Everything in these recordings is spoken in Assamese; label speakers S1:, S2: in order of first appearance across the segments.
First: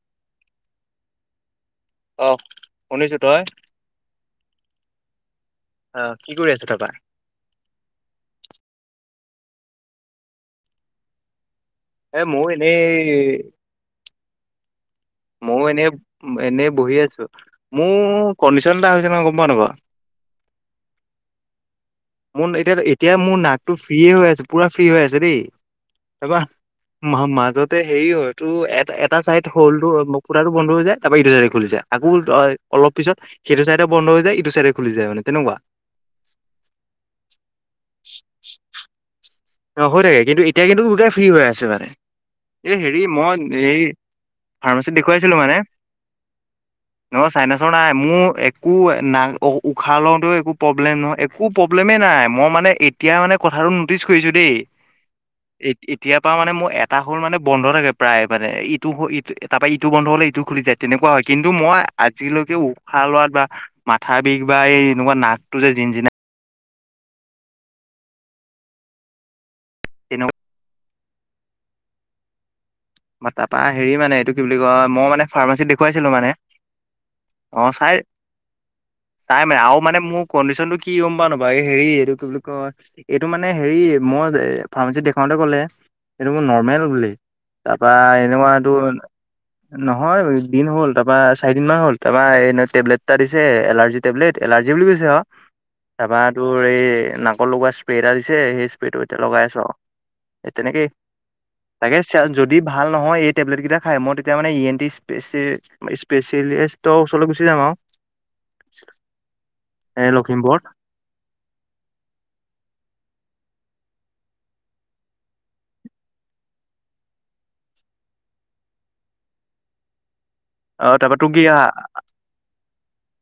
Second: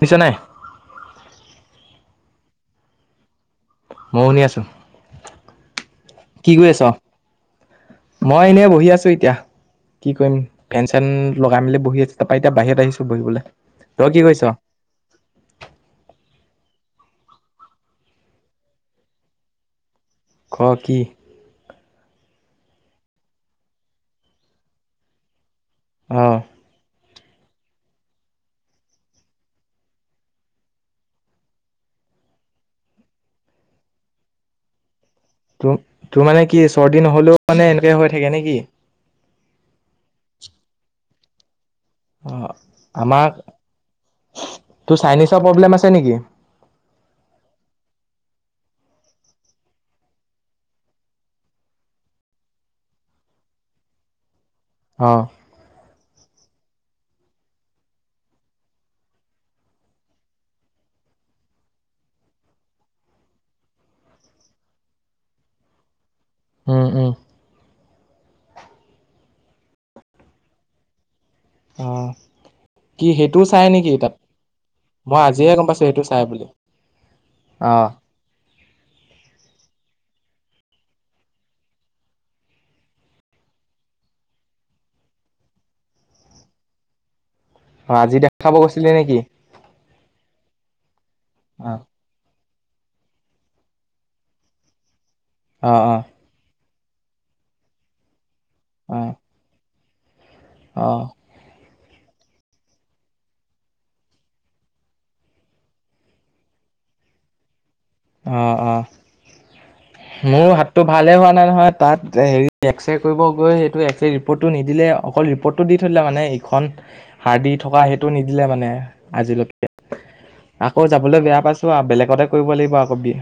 S1: পিছনে।
S2: অ, শুনিছো তই?
S1: মই শুনি আছো।
S2: অ
S1: কি
S2: আছো
S1: কৰি আছ
S2: তাৰপা
S1: মই এনেই বহি আছো। এতিয়া, কি কৰিম? ফেন চেন লগাই মেলি বহি আছো
S2: এ
S1: তাপা
S2: ময়ো
S1: এতিয়া বাহিৰত
S2: এনেই
S1: আহিছো বহিবলে তই কি কৰিছ?
S2: ময়ও এনেই, এনেই বহি আছো। মোৰ কণ্ডিচন এটা হৈছে নহয় গম পাৱ নেপাৱ
S1: ক কি?
S2: মোৰ এতিয়া -এতিয়া মোৰ নাকটো ফ্ৰী হৈ আছে। পুৰা ফ্ৰী হৈ আছে দেই
S1: অ
S2: তাপা মাউ মাজতে হেৰি হয় এটো এ এটা চাইড হলটো ফুটাটো বন্ধ হৈ যায়। তাপা ইটো চাইডে খুলি যায়। অলপ পিছত সেইটো চাইডে বন্ধ হৈ যায় ইটো চাইডে খুলি যায় মানে। তেনেকুৱা
S1: ত তোৰ মানে কি চৰ্দি নহলেও মানে এনেকে হৈ থাকে নেকি?
S2: অ, হৈ থাকে কিন্তু এতিয়া কিন্তু দুটাই ফ্ৰী হৈ আছে মানে।
S1: অ
S2: এ, হেৰি
S1: আমাৰ
S2: মই এই ফাৰ্মাচীত
S1: তোৰ
S2: দেখুৱাইছিলো
S1: চাইনিজৰ
S2: মানে।
S1: প্ৰব্লেম আছে নেকি?
S2: অ, চাইনাচৰ নাই মোৰ এক একো নাই উশাহ লওঁতেও একো প্ৰব্লেম নহয় একো প্ৰব্লেমে নাই। মই মানে এতিয়া মানে কথা আৰু নটিচ কৰিছো দেই
S1: অ
S2: এত এতিয়া তাৰ মানে মোৰ এটা হ' মানে বন্ধ থাকে প্ৰায়ে মানে ইটো হ টো তাৰ পৰা ইটো বন্ধ হ'লে ইটো খুলি যায়। তেনেকুৱা হয় কিন্তু মই আজিলৈকে উশাহ লোৱাত বা মাথা বিষ বা এই এনেকুৱা নাকটো যে জিঞ্জিনাই
S1: উম, উম।
S2: তেনেকুৱা।
S1: অ কি
S2: ম
S1: সেইটোও
S2: তাপা
S1: চাই নেকি
S2: হেৰি
S1: তাত?
S2: মানে এইটো কি বুলি কয় মই মানে
S1: আজিহে গম
S2: ফাৰ্মাচিত
S1: পাইছো সেইটো
S2: দেখুৱাইছিলো
S1: চাই
S2: মানে
S1: বুলি
S2: অ চাই
S1: [unintelligible]
S2: তাই মানে আৰু মানে মোৰ কণ্ডিচন টো কি গম পাৱ নাপাৱ এই হেৰি এইটো কি বুলি কয় এইটো মানে হেৰি মই এ ফাৰ্মাচীত দেখাওতে ক'লে এইটো মোৰ নৰ্মেল বুলি তাপা
S1: অ আজি
S2: এনেকুৱা
S1: দেখাব
S2: সেইটো
S1: গৈছিলি নেকি?
S2: নহয় দিন হ'ল তাপা চাৰিদিন
S1: অ
S2: মান হ'ল তাপা এ টেবলেট এটা দিছে এলাৰ্জি টেবলেট এলাৰ্জি বুলি কৈছে আও
S1: অ অ
S2: তাপা তোৰ এই নাকত লগোৱা স্প্ৰে এটা দিছে সেই স্প্ৰে
S1: অ
S2: টো এতিয়া লগাই আছো আৰু এ তেনেকে তাকে চে যদি ভাল নহয় এই টেবলেটকেইটা খাই মই তেতিয়া মানে ই এন টি সেচ স্পেচিয়েলিষ্টৰ ওচৰলৈ গুচি যাম আৰু।
S1: অ-অ,
S2: এ
S1: মোৰ
S2: লখিমপুৰত
S1: হাতটো ভালে হোৱা নাই নহয় তাত হৰি এক্স প নিদে এক্সৰে ৰিপৰ্টো দি থ মানে ইখন হাৰ দি থকা টো নিদিলে মানে আজিলৈকে। আকৌ
S2: অ তাৰপৰা
S1: যাবলৈ
S2: তোৰ
S1: বেয়া
S2: কি
S1: পাইছো আৰু বেলেগতে কৰিব লাগিব আকৌ দিয়া।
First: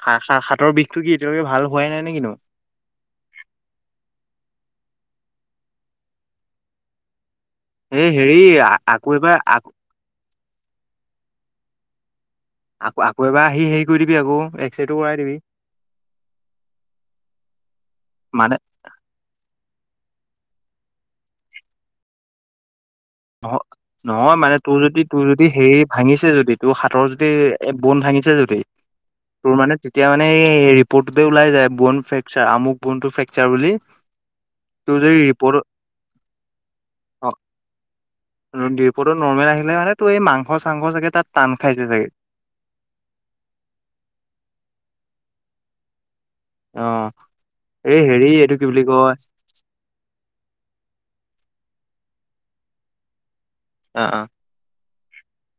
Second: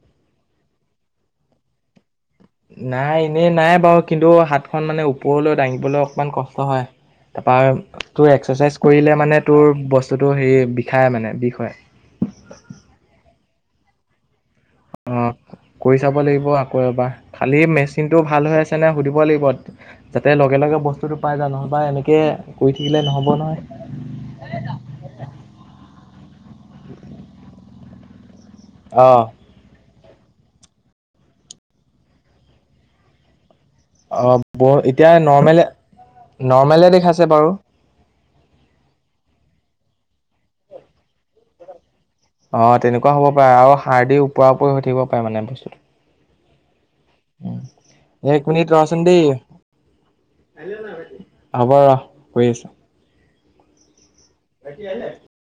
S2: হ হাতৰ বিষটো কি এতিয়ালৈকে ভাল হোৱাই নাই নে কিনো।
S1: নাই এনেই নাই বাৰু কিন্তু হাতখন মানে ওপৰলৈ দাঙিবলৈ অকমান কষ্ট হয়।
S2: এই
S1: তাৰপৰা
S2: হেৰি
S1: তোৰ এক্সাৰচাইজ
S2: আকৌ
S1: কৰিলে
S2: এবাৰ
S1: মানে তোৰ বস্তুটো হেৰি বিষায় মানে বিষ হয়।
S2: ধুই দিবি আকৌ এক্স ৰেটো কৰাই দিবি
S1: অ' কৰি চাব লাগিব আকৌ এবাৰ খালি মেচিনতটো
S2: মানে
S1: ভাল হৈ আছে নে সুধিব লাগিব। যাতে লগে-লগে বস্তুতটো পাই যা নহয়বা এনেকে কৰি থাক।
S2: নহয়-নহয় মানে তোৰ যদি তোৰ যদি হেৰি ভাঙিছে যদি তোৰ হাতৰ যদি এ বন ভাঙিছে যদি
S1: অ',
S2: তোৰ মানে এতিয়া মানে এই ৰিপৰ্টটোতে ওল যায় বন ফ্ৰেকচাৰ আমু বন টো ফ্ৰেকচাৰ বুলি।
S1: অ' ব
S2: তোৰ
S1: এতিয়া
S2: যদি ৰিপৰ্ট
S1: নৰ্মেলে-নৰ্মেলে দেখাইছে বাৰু।
S2: ৰিপৰ্ড নৰ্মেল আহিলে মানে তো এই মাংস চাংস চাগে তাত টান খাইছে চাগে।
S1: অ' তেনেকুৱা হ'ব পাৰে আৰু সাৰ দি ওপৰা ওপৰি হৈ থাকিব পাৰে মানে বস্তুটো।
S2: অ
S1: উম,
S2: এই হেৰি
S1: ৰহ এক
S2: এইটো কি
S1: মিনিট
S2: বুলি
S1: ৰবা চোন
S2: কয়
S1: দেই। হ'ব ৰ ৰৈ আছো
S2: অ-অ,
S1: [unintelligible]